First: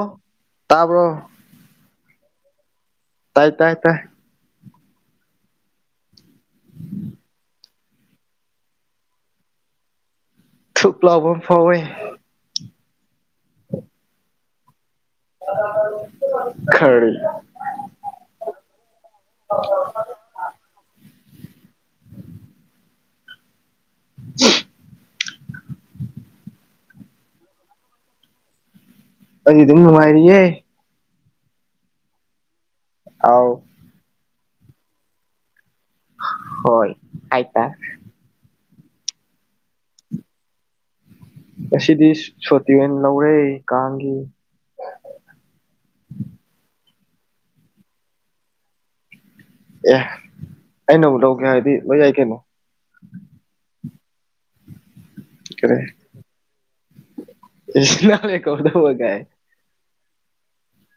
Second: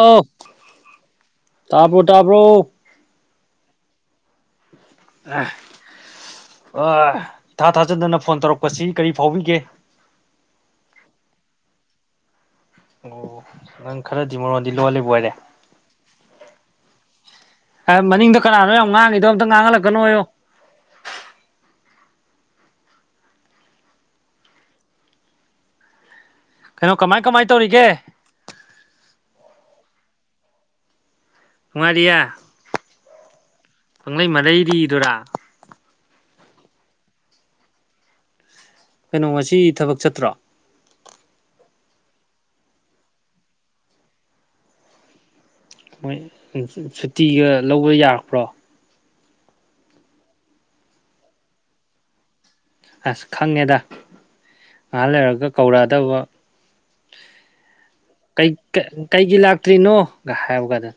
ꯑꯣ ꯇꯥꯕ꯭ꯔꯣ ꯇꯥꯕ꯭ꯔꯣ ꯇꯥꯏ ꯇꯥꯏ ꯇꯥꯏ ꯏꯊꯥ ꯊꯥꯖꯗꯅ ꯐꯣꯟ ꯇꯧꯔꯛꯄꯁꯤ ꯀꯔꯤ ꯐꯥꯎꯕꯤꯒꯦ ꯊꯨꯛ ꯂꯥꯎꯕ ꯑꯃ ꯐꯥꯎꯋꯦ ꯑꯣ ꯅꯪ ꯈꯔꯗꯤ ꯃꯔꯣꯟꯗꯤ ꯂꯣꯜꯂꯤꯕ ꯑꯣꯏꯔꯦ ꯈꯔꯤ ꯑꯥꯏ ꯃꯅꯤꯡꯗ ꯀꯅꯥꯅꯣ ꯌꯥꯝ ꯉꯥꯡꯉꯤꯗꯣ ꯑꯝꯇ ꯉꯥꯡꯍꯜꯂꯛꯀꯅꯣꯌꯨ [inaudible] ꯀꯩꯅꯣ ꯀꯃꯥꯏ ꯀꯃꯥꯏ ꯇꯧꯔꯤꯒꯦ ꯑꯩꯗꯤ ꯑꯗꯨꯝ ꯅꯨꯡꯉꯥꯏꯔꯤꯌꯦ ꯅꯨꯡꯉꯥꯏꯔꯤꯌꯦ ꯑꯧ ꯄꯪꯂꯩ ꯃꯔꯩꯔꯤꯗꯨꯔꯥ ꯍꯣꯏ ꯍꯥꯏ ꯇꯥꯏ ꯀꯩꯅꯣ ꯉꯁꯤ ꯊꯕꯛ ꯆꯠꯇ꯭ꯔꯣ ꯑꯁꯤꯗꯤ ꯁꯣꯇꯤ ꯑꯣꯏꯅ ꯂꯧꯔꯦ ꯀꯥꯡꯒꯤ ꯃꯣꯏ ꯁꯨꯇꯤꯒ ꯂꯧꯕ ꯌꯥꯄ꯭ꯔꯣ ꯑꯦ ꯑꯩꯅꯕꯨꯨꯛ ꯂꯧꯒꯦ ꯍꯥꯏꯗꯤ ꯂꯣꯏ ꯌꯥꯏ ꯀꯩꯅꯣ ꯑꯁ ꯈꯪꯉꯦꯗ ꯉꯍꯥꯟ ꯂꯩꯔꯒ ꯀꯔꯤ ꯀꯧꯔꯛꯑꯗꯕ ꯅꯪꯅ ꯀꯧꯗꯧꯕꯒꯥꯏ ꯀꯩꯒꯤ ꯂꯥꯛꯇ꯭ꯔꯤꯅꯣ ꯒ ꯍꯥꯏꯕ ꯀꯥꯟꯗ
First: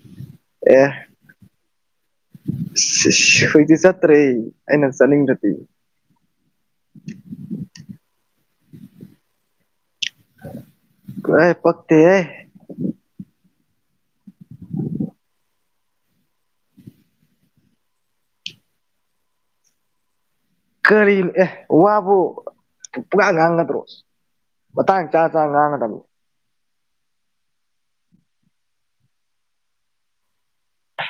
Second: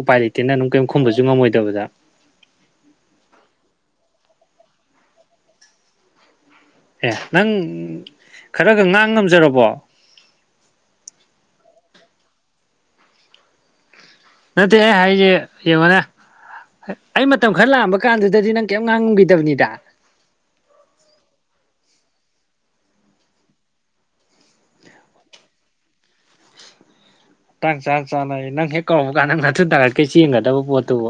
ꯎꯄꯥꯏ ꯂꯩꯇꯦꯅ ꯑꯗꯨꯝ ꯀꯔꯤꯝ ꯈꯨꯝꯕꯁꯨ ꯉꯝꯃꯣꯏꯗꯕꯗ ꯍꯧꯣꯏꯗꯤ ꯆꯠꯇ꯭ꯔꯦ ꯑꯩꯅ ꯆꯠꯅꯤꯡꯗ꯭ꯔꯗꯤ ꯑꯦ ꯅꯪ ꯈꯔꯒ ꯉꯥꯡ ꯉꯝꯖꯔꯕꯣ ꯀꯥꯏ ꯄꯛꯇ ꯑꯦ ꯅꯠꯇꯦ ꯑꯩ ꯍꯥꯏꯖꯦ ꯌꯦꯡꯉꯣꯅꯦ ꯑꯩ ꯃꯇꯝ ꯈꯔ ꯂꯥꯛꯑꯝꯕ ꯀꯥꯟꯗꯨꯗꯗꯤ ꯅꯪ ꯀꯩꯝ ꯉꯥꯡꯉꯝꯈꯤꯗꯕꯅꯤꯗ ꯀꯔꯤꯟ ꯑꯦ ꯋꯥꯕꯨ ꯄꯨꯡꯉꯥꯡ ꯉꯥꯡꯒꯗ꯭ꯔꯣ ꯃꯇꯥꯡ ꯆꯥ ꯆꯥꯅ ꯉꯥꯡꯒꯗꯕꯅꯤ ꯃꯇꯥꯡ ꯆꯥ ꯆꯥꯅꯌꯦ ꯅꯪ ꯍꯦꯛ ꯀꯧꯔꯛꯄ ꯀꯥꯟꯗ ꯅꯪ ꯅꯊꯨꯟ ꯊꯥꯡꯒꯠꯀꯩ ꯆꯦꯟꯒ꯭ꯔꯗꯕ ꯄꯣꯠꯇꯨꯕꯨ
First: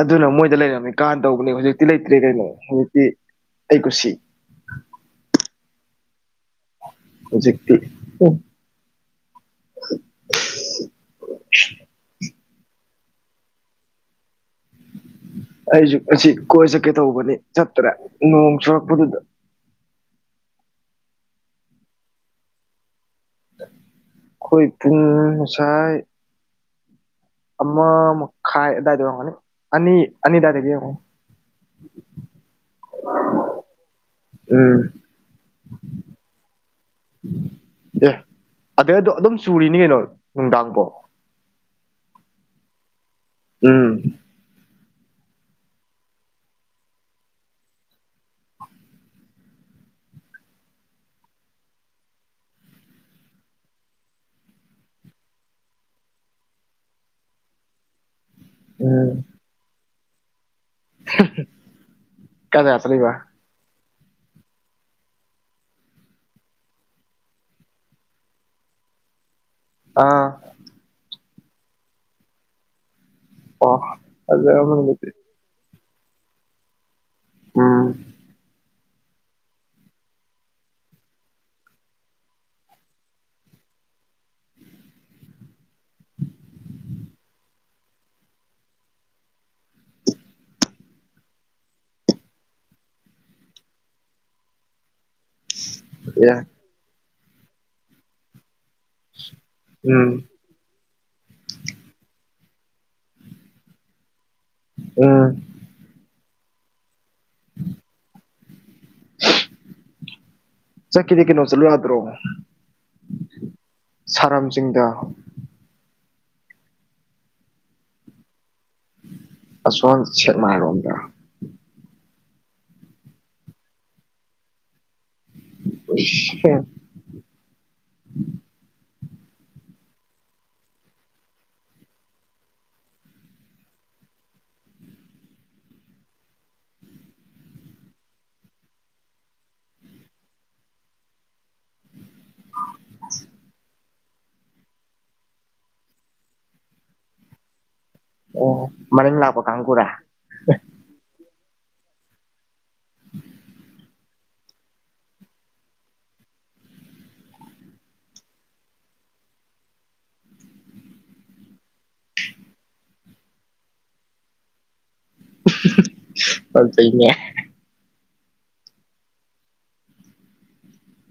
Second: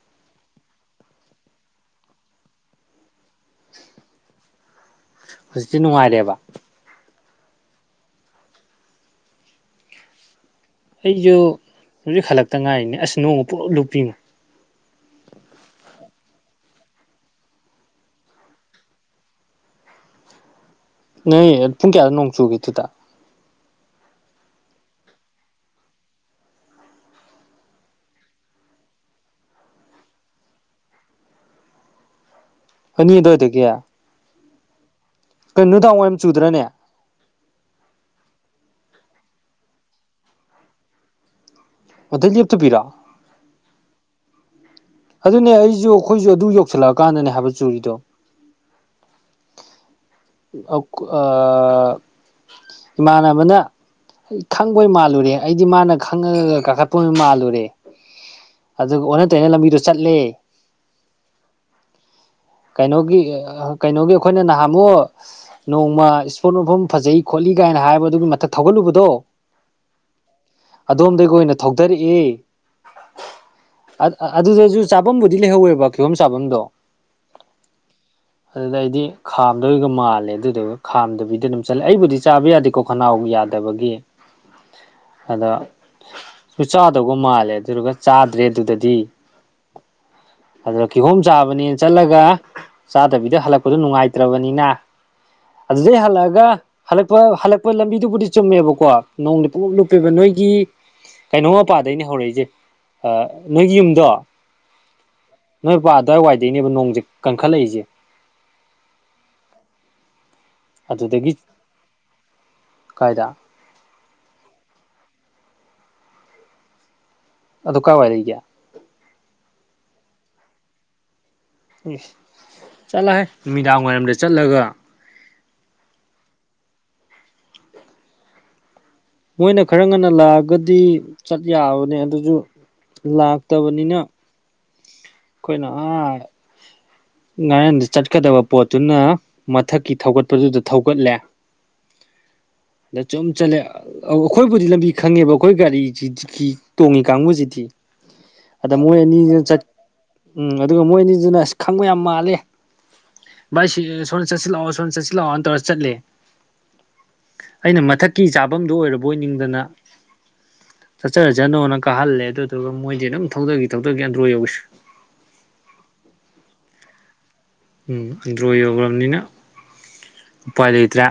ꯑꯗꯨꯅ ꯃꯣꯏꯗ ꯂꯩꯔꯝꯃꯤ ꯀꯥꯟꯅ ꯇꯧꯕꯅꯦ ꯍꯧꯖꯤꯛꯇꯤ ꯂꯩꯇ꯭ꯔꯦ ꯀꯩꯅꯣ ꯍꯧꯖꯤꯛꯇꯤ ꯑꯩ ꯀꯨꯁꯤ ꯍꯧꯖꯤꯛꯇꯤ ꯅꯨꯡꯉꯥꯏꯔꯦꯕꯥ ꯍꯧꯖꯤꯛꯇꯤ ꯄꯨꯝ ꯑꯩꯁꯨ ꯍꯧꯖꯤꯛ ꯍꯜꯂꯛꯇ ꯉꯥꯏꯔꯤꯅꯦ ꯑꯁ ꯅꯣꯡꯅ ꯄꯨꯡꯂꯨꯞ ꯂꯨꯞꯄꯤꯉꯣ ꯑꯩꯁꯨ ꯉꯁꯤ ꯀꯣꯏ ꯆꯠꯀꯦ ꯇꯧꯕꯅꯤ ꯆꯠꯇ꯭ꯔꯦ ꯅꯣꯡ ꯆꯨꯔꯛꯄꯗꯨꯗ ꯅ ꯄꯨꯡ ꯀꯌꯥꯗ ꯅꯣꯡ ꯆꯨꯒꯦꯗꯨꯗ ꯑꯩꯈꯣꯏ ꯄꯨꯡ ꯉꯁꯥꯏ ꯑꯃ ꯃ ꯈ ꯗꯗꯥꯗ ꯋꯥꯉꯅꯤ ꯑꯅꯤ ꯑꯅꯤ ꯗꯗꯥꯗꯒꯤ [unintelligible] ꯍꯅꯤꯗ ꯑꯣꯏꯗ ꯀꯦꯌꯥ ꯎꯝ ꯀꯩꯅꯣꯗꯥꯋꯥꯏꯣꯏꯝ ꯆꯨꯗ꯭ꯔꯅꯦ ꯑꯦ ꯑꯗꯨꯗꯣ ꯑꯗꯨꯝ ꯆꯨꯔꯤꯅꯤ ꯀꯩꯅꯣ ꯅꯨꯡꯗꯥꯡꯕꯣ ꯑꯣꯗꯩ ꯂꯦꯞꯇꯨꯕꯤꯔꯑꯣ ꯎꯝ ꯑꯗꯨꯅꯦ ꯑꯩꯁꯨ ꯑꯩꯈꯣꯏꯁꯨ ꯑꯗꯨ ꯌꯧꯁꯤꯜꯂꯛꯑꯀꯥꯟꯗꯅꯦ ꯍꯥꯏꯕ ꯆꯨꯔꯤꯗꯣ ꯑ ꯏꯃꯥꯟꯅꯕꯅ ꯑꯩ ꯈꯪꯕꯣꯏ ꯃꯥꯜꯂꯨꯔꯦ ꯑꯩꯗꯤ ꯃꯥꯅ ꯈꯪꯉꯒ ꯀꯥꯈꯠꯄ ꯃꯥꯜꯂꯨꯔꯦ ꯑꯗꯨꯒ ꯎꯝ ꯑꯣꯟꯅ ꯇꯩꯅ ꯂꯝꯕꯤꯗꯣ ꯆꯠꯂꯦ [inaudible] ꯀꯩꯅꯣꯒꯤ ꯀꯩꯅꯣꯒꯤ ꯑꯩꯈꯣꯏꯅ ꯅꯍꯥꯝꯃꯣ ꯅꯣꯡꯃ ꯏꯁꯄꯣꯔꯠ ꯃꯐꯝ ꯐꯖꯩ ꯈꯣꯠꯂꯤ ꯀꯥꯏꯅ ꯍꯥꯏꯕ ꯑꯗꯨꯒꯤ ꯃꯊꯛ ꯊꯧꯒꯠꯂꯨꯕꯗꯣ ꯑꯥ ꯑꯗꯣꯝꯗꯒꯤ ꯑꯣꯏꯅ ꯊꯧꯊꯔꯛꯏ ꯑꯣ ꯑꯗꯨꯗ ꯑꯃ ꯑꯗꯨꯗꯁꯨ ꯅꯨꯃꯤꯠꯇꯤ ꯆꯥꯐꯝꯕꯨ ꯀꯗꯤ ꯂꯩꯍꯧꯋꯦꯕ ꯐꯤꯕꯝ ꯆꯥꯐꯝꯗꯣ ꯎꯝ ꯑꯗꯨꯗ ꯑꯩꯗꯤ ꯈꯥꯝꯗꯣꯏꯒ ꯃꯥꯜꯂꯦ ꯑꯗꯨꯗꯨꯒ ꯈꯥꯝꯗꯕꯤꯗ ꯑꯗꯨꯝ ꯆꯠꯂꯦ ꯑꯩꯕꯨꯗꯤ ꯆꯥꯕ ꯌꯥꯗꯦꯀꯣ ꯈꯅꯥꯎ ꯌꯥꯗꯕꯒꯤ ꯑꯗ ꯁ ꯆꯥꯗꯧꯕ ꯃꯥꯜꯂꯦ ꯑꯗꯨꯔꯒ ꯆꯥꯗ꯭ꯔꯦ ꯑꯗꯨꯗꯗꯤ ꯑꯗꯨꯗ ꯀꯤꯍꯣꯝ ꯆꯥꯕꯅꯤ ꯆꯠꯂꯒ ꯆꯥꯗꯕꯤꯗ ꯍꯜꯂꯛꯄꯗ ꯅꯨꯡꯉꯥꯏꯇ꯭ꯔꯕꯅꯤꯅ ꯑꯗꯨꯗꯩ ꯑꯦ ꯍꯜꯂꯛꯑꯒ ꯍꯜꯂꯛꯄ ꯍꯜꯂꯛꯄ ꯂꯝꯕꯤꯗꯨꯕꯨꯗꯤ ꯆꯨꯝꯃꯦꯕꯀꯣ ꯅꯣꯡꯗꯤ ꯄꯂꯞ ꯂꯨꯞꯄꯦꯕ ꯎꯝ ꯅꯣꯏꯒꯤ ꯀꯩꯅꯣ ꯃꯄꯥꯗꯩꯅꯦ ꯍꯧꯔꯛꯏꯁꯦ ꯅꯣꯏꯒꯤ ꯌꯨꯝꯗꯣ ꯎꯝ ꯅꯣꯏꯄꯥ ꯑꯗꯨꯋꯥꯏ ꯋꯥꯏꯗꯩꯅꯦꯕ ꯅꯣꯡꯁꯦ ꯀꯟꯈꯠꯂꯛꯏꯁꯦ ꯆꯠꯈꯤꯗꯤ ꯑꯗꯨꯗꯒꯤ ꯀꯩꯅꯣ ꯆꯠꯂꯨ ꯌꯥꯗ꯭ꯔꯣ ꯀꯥꯏꯗ ꯁꯥꯔꯝꯁꯤꯡꯤꯡꯗ ꯑꯗꯨ ꯀꯥꯏꯋꯥꯏꯗ ꯂꯩ ꯀꯌꯥ ꯑꯁꯣꯟ ꯁꯠꯅ ꯍꯥꯏꯔꯣꯝꯗ ꯎꯝ ꯆꯠꯂꯍꯦ ꯅꯨꯃꯤꯗꯥꯡ ꯋꯥꯏꯔꯝꯗ ꯆꯠꯂꯒ [unintelligible] ꯃꯣꯏꯅ ꯈꯔ ꯉꯟꯅ ꯂꯥꯛꯑꯒꯗꯤ ꯆꯠ ꯌꯥꯕꯅꯦ ꯑꯗꯨꯁꯨ ꯂꯥꯛꯇꯕꯅꯤꯅ ꯑꯩꯈꯣꯏꯅ ꯑꯥ ꯉꯥꯔꯦꯟꯗ ꯆꯠꯀꯗꯕ ꯄꯣꯠꯇꯨꯅ ꯃꯊꯛꯀꯤ ꯊꯧꯒꯠꯄꯗꯨꯗ ꯊꯧꯒꯠꯂꯦ ꯆꯝ ꯆꯦ ꯑꯩꯈꯣꯏꯕꯨꯗꯤ ꯂꯝꯕꯤ ꯈꯪꯉꯦꯕ ꯑꯩꯈꯣꯏ ꯒꯥꯔꯤꯁꯤ ꯇꯣꯡꯉꯤ ꯀꯥꯡꯕꯨꯁꯤꯗꯤ ꯑꯣ ꯑꯗ ꯃꯣꯏꯅꯤ ꯃꯅꯤꯡ ꯂꯥꯛꯄ ꯆꯠ ꯀꯥꯡꯒꯨꯔꯥ ꯎꯝ ꯑꯗꯨꯒ ꯃꯣꯏ ꯑꯅꯤꯗꯨꯅ ꯈꯪꯕ ꯌꯥꯝ ꯃꯥꯜꯂꯦ ꯚꯥꯏ ꯁꯤ ꯁꯣꯝꯅ ꯆꯠꯁꯤꯜꯂꯛꯑꯣ ꯁꯣꯝꯅ ꯆꯠꯁꯤꯜꯂꯛꯑꯣꯅ ꯇꯧꯔꯒ ꯆꯠꯂꯦ ꯑꯩꯅ ꯃꯊꯛꯀꯤ ꯃꯐꯝꯗꯨ ꯑꯣꯏꯔꯕ ꯑꯣꯏꯅꯤꯡꯗꯅ ꯆꯠꯆꯔꯁꯅꯣꯅ ꯀꯥꯍꯜꯂꯦ ꯑꯗꯨꯗꯨꯒ ꯃꯣꯏ ꯁꯤ ꯑꯗꯨꯝ ꯊꯧꯒꯈꯤ ꯊꯧꯗꯈꯤ ꯑꯗ꯭ꯔꯣ ꯌꯧꯏꯁꯤ ꯍ ꯏꯅꯦ ꯎꯝ ꯑꯟꯗ꯭ꯔꯣ ꯌꯧꯈ꯭ꯔꯕꯅꯤꯅ ꯎꯄꯥꯏ ꯂꯩꯇ꯭ꯔꯦ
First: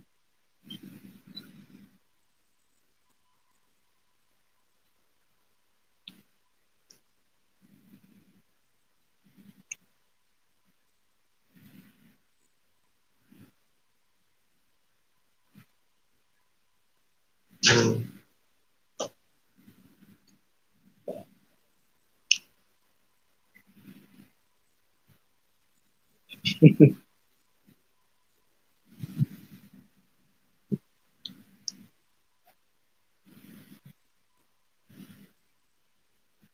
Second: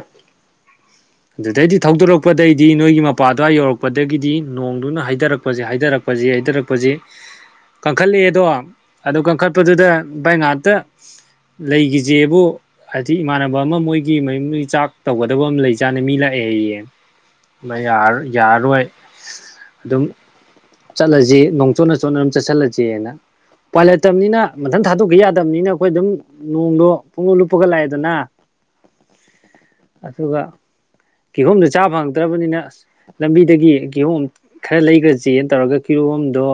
ꯑꯗꯨꯗꯩꯗꯤ ꯊꯧꯗꯣꯔꯛꯄꯗꯒꯤꯩꯗꯤ ꯅꯣꯏꯒꯤ ꯃꯄꯥꯗꯨꯋꯥꯏ ꯌꯧꯔꯛꯄꯗꯒꯤꯗꯤ ꯅꯣꯡꯗꯨꯅ ꯍꯥꯏꯊꯔꯛꯄꯁꯦ ꯍꯥꯏꯊꯔꯛꯄ ꯄꯁꯤ ꯍꯥꯏꯩꯊꯔꯛꯄꯁꯤ ꯀꯟꯈꯠꯂꯛꯑꯦꯗꯣ ꯑꯗꯨ ꯀꯟꯈꯠꯄꯗꯨꯗ ꯚꯥꯏ ꯉꯥꯛꯇ ꯂꯩꯈꯤꯁꯦꯕꯨ ꯍꯥꯏꯗꯤ ꯏꯃꯥꯟꯅꯕ ꯑꯃ ꯃꯣꯏꯒꯤ ꯃꯌ ꯃꯩ ꯆꯥꯛ ꯇꯧꯒꯗꯕ ꯑꯃ ꯂꯩꯖ ꯏꯆꯥꯥꯅ ꯃꯤ ꯂꯥꯛꯑꯦꯌꯦ ꯌꯥꯔꯔꯣꯏ ꯑꯗꯨꯝ ꯆꯠꯂꯁꯤ ꯅꯣꯡ ꯆꯣꯠꯅ ꯆꯣꯠꯅ ꯑꯗꯨꯝ ꯆꯠꯁꯤꯜꯂꯁꯤꯅ ꯄꯥꯏꯂꯠꯇꯕꯅꯤꯅ ꯃꯊꯪ ꯊꯥꯗꯣꯛꯀ ꯌꯥꯗꯕꯅꯤꯅ ꯑꯩꯈꯣꯏ ꯑꯗꯨꯝ ꯅꯣꯡꯗꯣ ꯄꯨꯡꯂ ꯂꯨꯞꯄꯒ ꯂꯥꯛꯑꯦꯗꯅ ꯑꯗꯨꯒ ꯀꯤꯍꯣꯝꯗ ꯆꯥꯕ ꯐꯪꯗ꯭ꯔꯕꯅꯤꯅ ꯑ ꯂꯝꯕꯤꯗꯒꯤ ꯀꯤꯍꯣꯝ ꯈꯔ ꯂꯩꯒ ꯆꯦ ꯇꯧꯔꯒ ꯀꯤꯔꯣꯝꯗꯣ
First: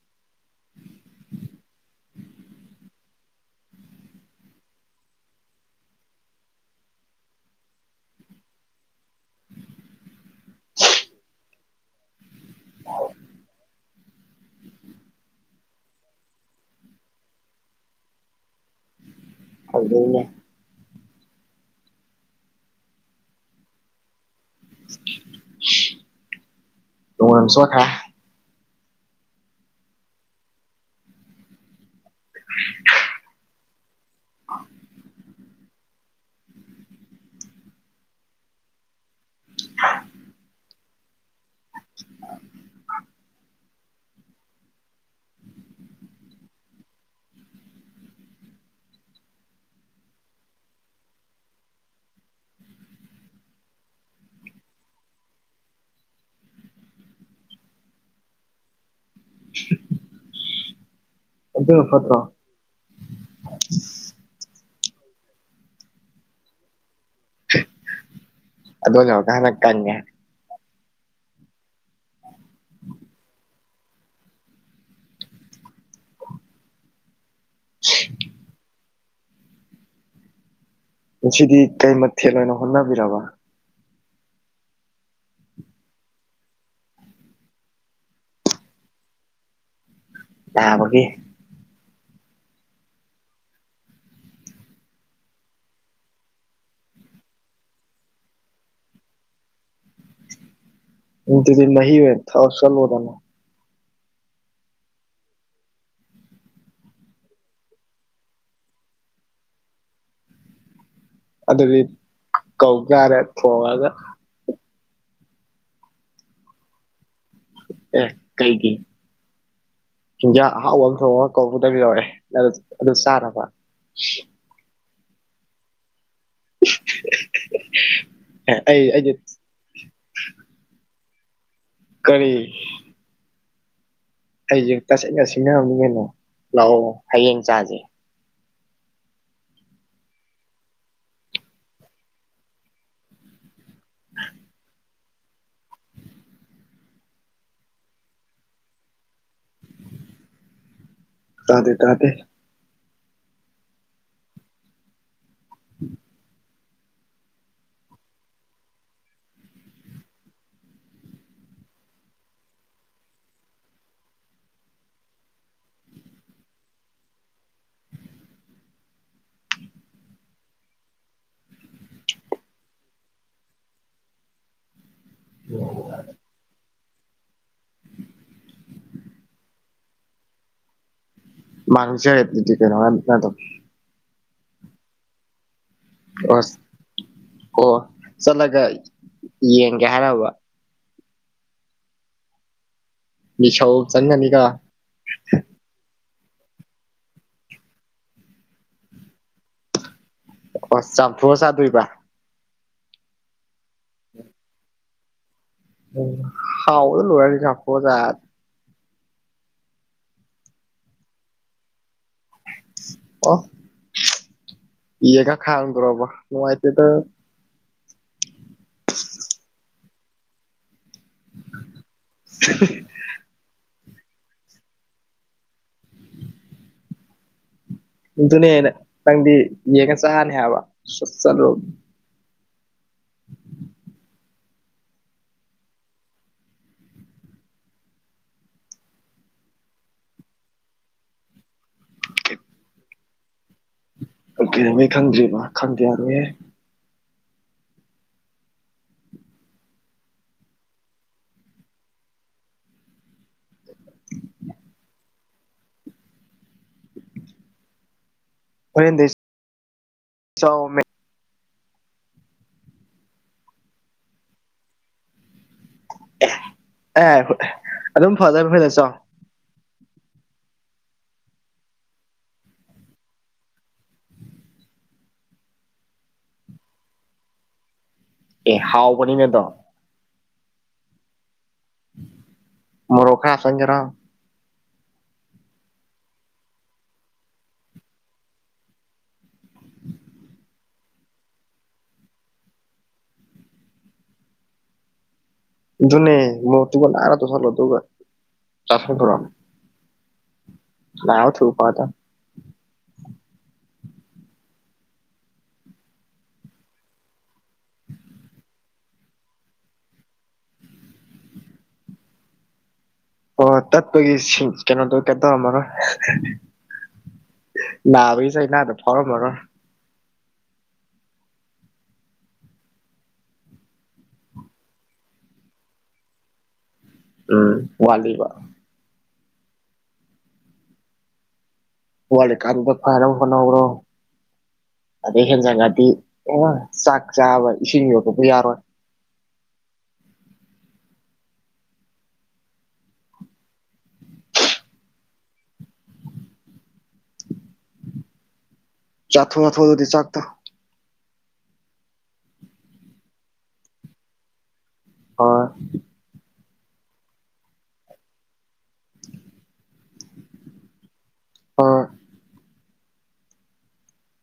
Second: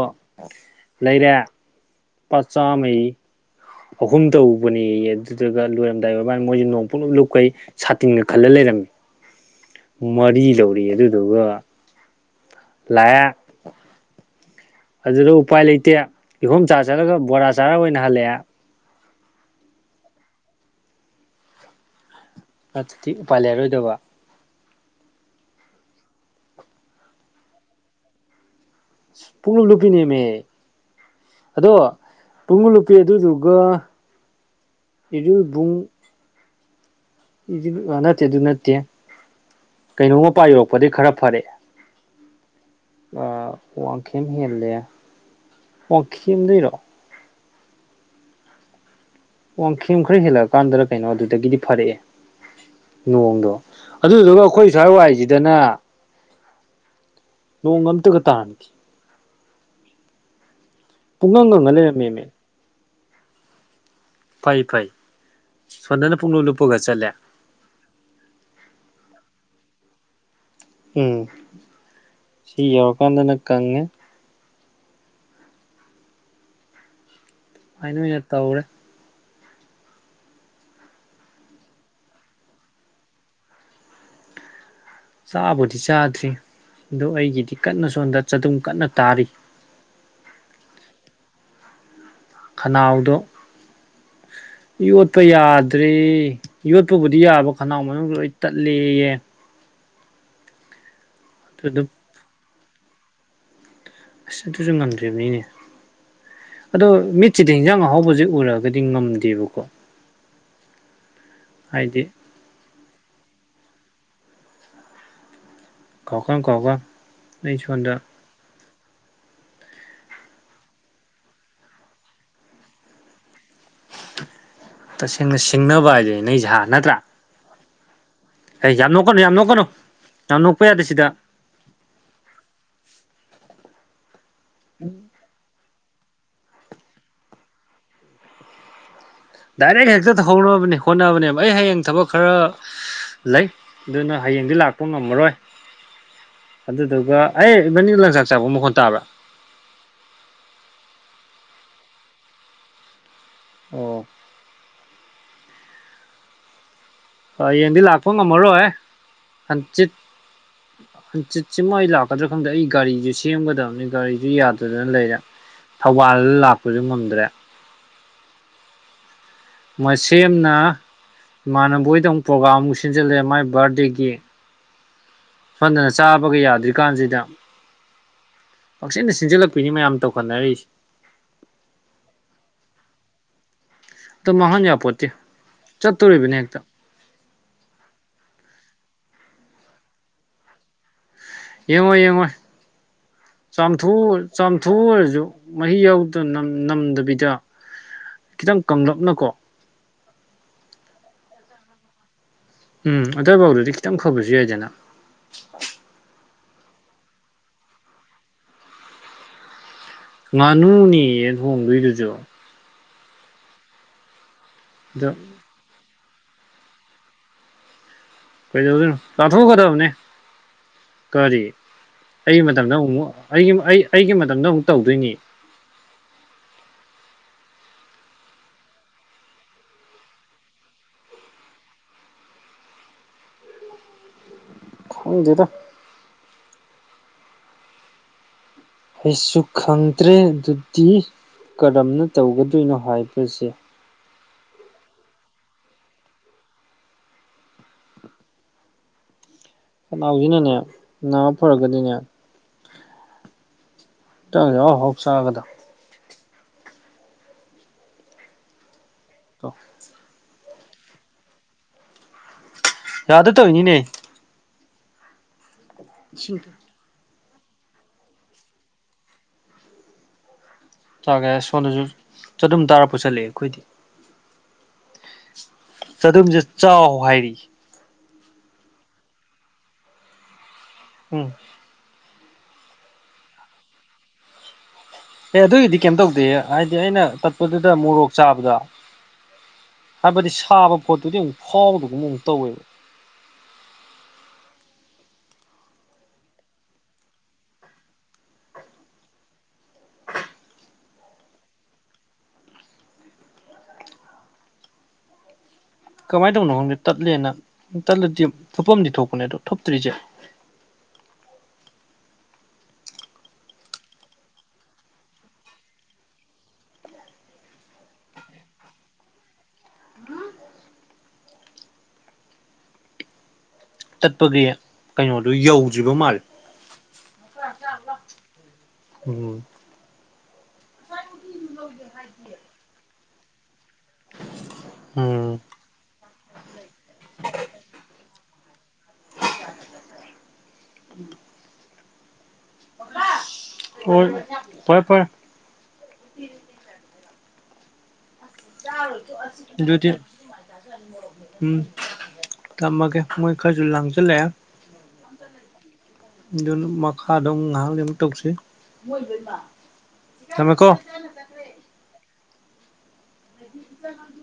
ꯂꯩꯔꯦ ꯂꯨꯄꯥ ꯆꯥꯝꯃꯩ ꯑꯍꯨꯝ ꯇꯧꯕꯅꯦ ꯑꯗꯨꯗꯨꯒ ꯂꯣꯏꯔꯝꯗꯥꯏ ꯃꯕꯥꯅ ꯃꯣꯏꯁꯨ ꯅꯣꯡ ꯄꯨꯂꯞ ꯂꯨꯞ ꯀꯩ ꯁꯥꯇꯤꯡꯅ ꯈꯜꯂ ꯂꯩꯔꯝꯃꯤ ꯃꯔꯤ ꯂꯧꯔꯤ ꯑꯗꯨꯗꯨꯒ ꯂꯥꯛ ꯑꯗꯨꯗ ꯎꯄꯥꯏ ꯂꯩꯇꯦ ꯏꯈꯣꯝ ꯆꯥ ꯆꯠꯂꯒ ꯕꯣꯔꯥ ꯆꯥꯔ ꯑꯣꯏꯅ ꯍꯜꯂꯛꯑꯦ ꯐꯗꯅꯦ ꯑꯠ ꯊꯤ ꯎ ꯄꯄꯥꯜ ꯂꯩꯔꯣꯏꯗꯕ ꯇꯣꯡꯥꯡꯁꯣ ꯊꯥ ꯄꯣꯛꯂ ꯅꯨꯄꯤꯅꯦꯦꯝꯃꯦ ꯑꯗꯣ ꯄꯨꯡ ꯂꯨꯄꯤ ꯑꯗꯨꯗꯨꯒ ꯏꯕꯨꯡ ꯅꯠꯇꯦ ꯑꯗꯨ ꯅꯠꯇꯦ ꯀꯩꯅꯣꯝ ꯃꯄꯥ ꯌꯧꯔꯛꯄꯗꯒꯤꯩ ꯈꯔ ꯐꯔꯛꯦꯑꯦ ꯋꯥꯡꯈꯦꯝ ꯍꯦꯜꯂꯦ ꯋꯥꯡꯈꯦꯝ ꯂꯩꯔꯣ ꯋꯥꯡꯈꯦꯝ ꯈꯔ ꯍꯦꯜꯂꯛꯑ ꯀꯥꯟꯗ ꯀꯩꯅꯣ ꯑꯗꯨꯗꯒꯤꯗꯤ ꯐꯔꯛꯑꯦ ꯅꯣꯡꯗꯣ ꯑꯗꯨꯗꯨꯒ ꯑꯩꯈꯣꯏ ꯁ꯭ꯋꯥꯏ ꯋꯥꯏꯁꯤꯗꯅ ꯅꯣꯡ ꯑꯃꯝꯇꯒ ꯇꯥꯟꯍꯈꯤ [inaudible] ꯄꯨꯨꯡꯣꯣꯅ ꯑꯗꯨꯅ ꯂꯩꯦ ꯐꯠꯇ꯭ꯔꯣ ꯃꯦꯝꯃꯦ ꯐꯩ ꯐꯩ ꯁꯣꯗꯅ ꯄꯨꯡꯂꯣ ꯂꯨꯞꯄꯒ ꯆꯠꯂꯦ ꯑꯗꯅꯦꯒꯅ ꯀꯪꯦ ꯎꯝ ꯁꯤ ꯌꯧꯔꯀꯥꯟꯗꯅ ꯀꯪꯉꯦ ꯑꯩꯅ ꯑꯣꯏꯅ ꯇꯧꯔꯦ ꯉꯁꯤꯗꯤ ꯀꯩ ꯃꯊꯦꯜꯠ ꯑꯣꯏꯅ ꯍꯣꯠꯅꯕꯤꯔꯕ ꯆꯥꯕꯨꯗꯤ ꯆꯥꯗ꯭ꯔꯤ ꯑꯣ ꯑꯩꯒꯤꯗꯤ ꯀꯟꯅ ꯁꯣꯟꯗ ꯆꯗꯨꯝ ꯀꯟꯅ ꯇꯥꯔꯤ ꯂꯕꯒꯦ ꯈꯅꯥꯎꯗꯣ ꯌꯣꯠꯄ ꯌꯥꯗ꯭ꯔꯔꯤ ꯌꯣꯠꯄꯕꯨꯗꯤ ꯌꯥꯕ ꯈꯅꯥꯎ ꯃꯅꯨꯡ ꯂꯣꯏ ꯇꯠꯂꯌꯦ ꯑꯗꯨ ꯎꯇꯗꯤꯅ ꯑꯗꯨꯝ ꯑꯣꯏ ꯊ ꯀꯜ ꯑꯣꯏꯣꯗꯅ ꯉꯅꯠꯇꯣꯁꯨꯨꯝ ꯉꯥꯟꯖꯦꯩꯅꯦ ꯑꯗꯣ ꯃꯤꯠꯁꯤꯗ ꯍꯟꯖꯥꯡ ꯑꯍꯥꯎꯕꯁꯦ ꯎꯔꯛꯑꯒꯗꯤ ꯉꯝꯗꯦꯕꯀꯣ ꯑꯗꯨꯗꯤ ꯍꯥꯏꯗꯤ ꯀꯧꯀꯔꯦ ꯊꯣꯡꯉꯒ ꯀꯀ ꯀꯀ ꯑꯦ ꯀꯩꯒꯤ ꯆꯤꯟꯖꯥꯛ ꯑꯍꯥꯎꯕ ꯑꯃ ꯊꯣꯛꯣꯡꯑꯒ ꯀꯧꯗꯕ ꯌꯥꯧꯔꯛꯦ ꯑꯗꯨ ꯆꯥꯅꯕ ꯇꯁꯦꯡꯅ ꯁꯤꯡꯅꯕ ꯍꯥꯏꯁꯦ ꯅꯣꯏꯁꯍꯥ ꯅꯠꯇ꯭ꯔꯥ [inaudible] ꯑꯩ ꯌꯥꯝ ꯅꯣꯛꯀꯅꯨ ꯌꯥꯝ ꯅꯣꯛꯀꯅꯨ ꯌꯥꯝ ꯅꯣꯛꯄ ꯌꯥꯗꯦ ꯁꯤꯗ ꯀꯔꯤ ꯑꯩꯁꯦ ꯇꯁꯦꯡꯅ ꯁꯤꯟꯅꯝꯅꯤꯅ ꯂꯥꯛꯑꯣ ꯍꯌꯦꯡ ꯆꯥꯁꯦ ꯗꯥꯏꯔꯦꯛ ꯍꯦꯛꯇ ꯇꯧꯍꯧꯅꯕꯅꯦ ꯍꯣꯠꯅꯕꯅꯦꯕ ꯑꯩ ꯍꯌꯦꯡ ꯊꯕꯛ ꯈꯔ ꯂꯩ ꯑꯗꯨꯅ ꯍꯌꯦꯡꯗꯤ ꯂꯥꯛꯄ ꯣꯛ ꯉꯝꯃꯔꯣꯏ ꯑꯗꯨꯗꯨꯒ ꯑꯩ ꯏꯚꯅꯤ ꯂꯪꯆꯥꯛ ꯆꯥꯄ ꯃꯈꯣꯟ ꯇꯥꯕ꯭ꯔꯥ ꯇꯥꯗꯦ ꯇꯥꯗꯦ ꯑꯣ ꯎꯝ ꯌꯦꯡꯗꯤ ꯂꯥꯛꯄ ꯉꯝꯃꯔꯣꯏ ꯍꯟꯆꯤꯠ ꯍꯪꯆꯤꯠꯁꯤꯃ ꯑꯩ ꯂꯥꯛꯀꯗ꯭ꯔꯥ ꯈꯪꯗꯦ ꯑꯩ ꯒꯥꯔꯤꯁꯨ ꯁꯦꯝꯒꯗꯕꯅꯤ ꯒꯥꯔꯤꯁꯨ ꯌꯥꯗꯗꯅ ꯂꯩꯔꯦ ꯊꯧꯕꯥꯜ ꯂꯥꯛꯄꯁꯨ ꯉꯝꯗ꯭ꯔꯦ ꯃꯁꯦꯝꯅ ꯏꯃꯥꯟꯅꯕꯣꯏꯗ ꯑꯃꯨꯛ ꯄ꯭ꯔꯣꯒꯥ꯭ꯔꯝꯃꯨꯛ ꯁꯤꯟꯖꯜꯂꯛꯑꯦ ꯃꯥꯏ ꯕꯥꯔꯗꯦꯒꯤ ꯁꯣꯟꯗꯅ ꯆꯥꯕꯒ ꯌꯥꯗ꯭ꯔꯤ ꯀꯥꯟꯁꯤꯗ ꯄꯥꯛꯆꯟꯅ ꯁꯤꯟꯖꯜꯂꯛꯄꯤꯅꯤ ꯃꯌꯥꯝ ꯇꯧꯈꯠꯅꯔꯤꯛꯁꯦ ꯃꯥꯡꯁ ꯇꯀꯦꯅꯇ ꯇ ꯃꯍꯥꯟ ꯌꯥꯄꯣꯠꯇꯦ ꯆꯠꯇꯣꯔꯤꯕꯅꯤ ꯑꯣꯁ ꯍꯦꯛꯇ ꯑꯣ ꯆꯠꯂꯒ ꯌꯦꯡꯒꯦ ꯍꯥꯏꯔꯕ ꯌꯦꯡꯉꯣ ꯌꯦꯡꯉꯣꯏ ꯃꯤꯁꯧ ꯆꯝꯊꯨ ꯆꯪꯒꯅꯤꯒ ꯆꯝꯊ ꯊꯊꯨ ꯑꯣꯏꯔꯁꯨ ꯃꯍꯤ ꯌꯥꯎꯗꯅ ꯅꯝꯗꯕꯤꯗ ꯈꯤꯇꯪ ꯀꯪꯂꯞꯅꯀꯣ ꯄ ꯆ ꯊꯑꯁꯥ ꯑꯗꯨꯏꯕ ꯎꯝ ꯑꯗꯨꯋꯥꯏꯐꯥꯎꯗꯗꯤ ꯈꯤꯇꯪ ꯐꯕꯁꯨ ꯌꯥꯏꯗꯅ ꯍꯥꯎ ꯂꯍ ꯊꯄꯗ ꯉꯥꯅꯨꯅꯦꯌꯦ ꯊꯣꯡꯗꯣꯏꯗꯨꯁꯨ ꯑ ꯑꯗ ꯏꯀ ꯈꯗꯔꯕ ꯅꯅꯨꯡꯉꯥꯏꯠꯇ ꯀꯩꯗꯧꯗꯣꯏꯅꯣ ꯂꯥꯊꯣꯛꯀꯗꯕꯅꯤ ꯀꯔꯤ ꯑꯩ ꯃꯇꯝꯗꯪ ꯑꯃꯨꯛꯛ ꯑꯩꯒꯤ ꯑꯩ ꯑꯩꯒꯤ ꯃꯇꯝꯗ ꯑꯃꯨꯛ ꯇꯧꯗꯣꯏꯅꯤ ꯑꯗꯨꯗꯨꯅꯦꯦ ꯅꯪꯗꯤ ꯌꯦꯡꯉ ꯆꯍꯅꯤ ꯍꯥꯏꯕ ꯆꯠ ꯆꯠꯂꯨ ꯍꯗꯤꯦ ꯇ ꯑꯩꯁꯨ ꯈꯪꯗ꯭ꯔꯦ ꯑꯗꯨꯗꯤ ꯀꯔꯝꯅ ꯇꯧꯒꯗꯣꯏꯅꯣ ꯍꯥꯏꯕꯁꯦ ꯀꯩꯩꯅꯃꯩ ꯈꯪꯗ꯭ꯦꯕ ꯈꯪꯗꯦ ꯌꯥꯔꯣꯏꯍꯦ ꯈꯅꯥꯎꯁꯤꯅꯅꯦ ꯅꯥ ꯐꯔꯒꯗꯤꯅꯦ ꯇꯪꯦ ꯍꯣꯞꯁꯥꯒꯗ ꯐꯣꯏꯦꯟꯗꯦꯁ ꯇ ꯆꯥꯎꯝꯃꯦ ꯌꯥꯗ ꯇꯣꯏꯅꯤꯅꯦ ꯊꯦꯡꯀꯤꯌꯨ ꯑꯦ ꯍꯣꯏ ꯑꯗꯨꯝ ꯐꯗꯕ ꯐꯣꯏꯗꯠ ꯆꯣ ꯆꯥꯦ ꯁꯣꯗꯁꯨ ꯆ ꯑꯗꯨꯝ ꯇꯥꯔꯛꯄ ꯆꯠꯂꯛꯑꯦ ꯑꯩꯈꯣꯏꯗꯤ ꯆꯗꯨꯝꯁꯦ ꯆꯥꯎ ꯍꯥꯏꯔꯤ ꯑꯦ ꯍꯥꯎꯕꯅꯤꯅꯗꯣ ꯎꯝ ꯃꯔꯣꯈꯁꯪꯖꯔ ꯑꯦ ꯑꯗꯨꯒꯤꯗꯤ ꯀꯩꯝ ꯇꯧꯗꯦ ꯍꯥꯏꯗꯤ ꯑꯩꯅ ꯇꯠꯄꯗꯨꯗ ꯃꯣꯔꯣꯛ ꯆꯥꯕꯗ ꯍꯥꯏꯕꯗꯤ ꯁꯥꯕ ꯄꯣꯠꯇꯨꯗꯤ ꯑꯃꯨꯛ ꯐꯥꯎꯕꯗꯨꯒꯨꯝ ꯑꯃꯨꯛ ꯇꯧꯋꯦꯕ ꯑꯗꯨꯨꯅꯦ ꯃ ꯇꯨꯡꯒꯅꯔꯥ ꯇ ꯊꯂꯣ ꯇ ꯆ ꯊ ꯂꯥꯎ ꯊ ꯎ ꯄꯇ ꯀꯃꯥꯏꯅ ꯇꯧꯅꯣ ꯈꯪꯗꯦ ꯇꯠꯂꯦꯅ ꯇꯠꯂꯗꯤ ꯊꯨꯞꯐꯝꯗꯤ ꯊꯣꯛꯄꯅꯦ ꯑꯗꯣ ꯊꯨꯞꯇ꯭ꯔꯤꯁꯦ ꯑꯣ ꯇꯠꯄꯒꯤ ꯀꯩꯅꯣꯗ ꯇꯧꯔꯝꯃꯔꯣꯏ ꯅꯥꯕꯁꯅꯅꯥꯗ ꯐꯔꯝ ꯐꯔꯣ ꯇꯠꯄꯒꯤ ꯀꯩꯅꯣꯗꯨ ꯌꯧꯗ꯭ꯔꯤꯕ ꯃꯥꯜꯂꯦ ꯎꯝ ꯋꯥꯗꯜꯕ ꯎꯝ ꯋꯥꯔ ꯀꯝꯗ ꯐꯥꯏꯔ ꯐꯅ꯭ꯔꯣ ꯎꯝ ꯑꯦꯟꯖꯒꯥꯗꯤꯤ ꯑꯣ ꯆ ꯁꯥꯥꯛꯥꯕ ꯏꯁꯤꯅꯤ ꯌ ꯄꯨ ꯌꯥꯔꯣꯏ ꯎꯝ ꯑꯣ ꯐꯔꯦ ꯐꯔ ꯆꯥꯊꯣꯛ ꯆꯥꯊꯣꯛ ꯑꯗꯨꯗꯤ ꯗꯤ ꯆꯥꯛꯇꯣ ꯎꯝ ꯇꯝꯃꯒꯦ ꯃꯣꯏ ꯈꯔꯁꯨ ꯂꯥꯡꯁꯤꯜꯂꯛꯑꯦ ꯍ ꯑꯗꯨꯅ ꯃꯈꯥꯗꯣ ꯉꯥꯏꯍꯥꯛꯝ ꯇꯧꯁꯤ ꯇꯃꯦ ꯀꯣ ꯑ ꯑꯗꯨ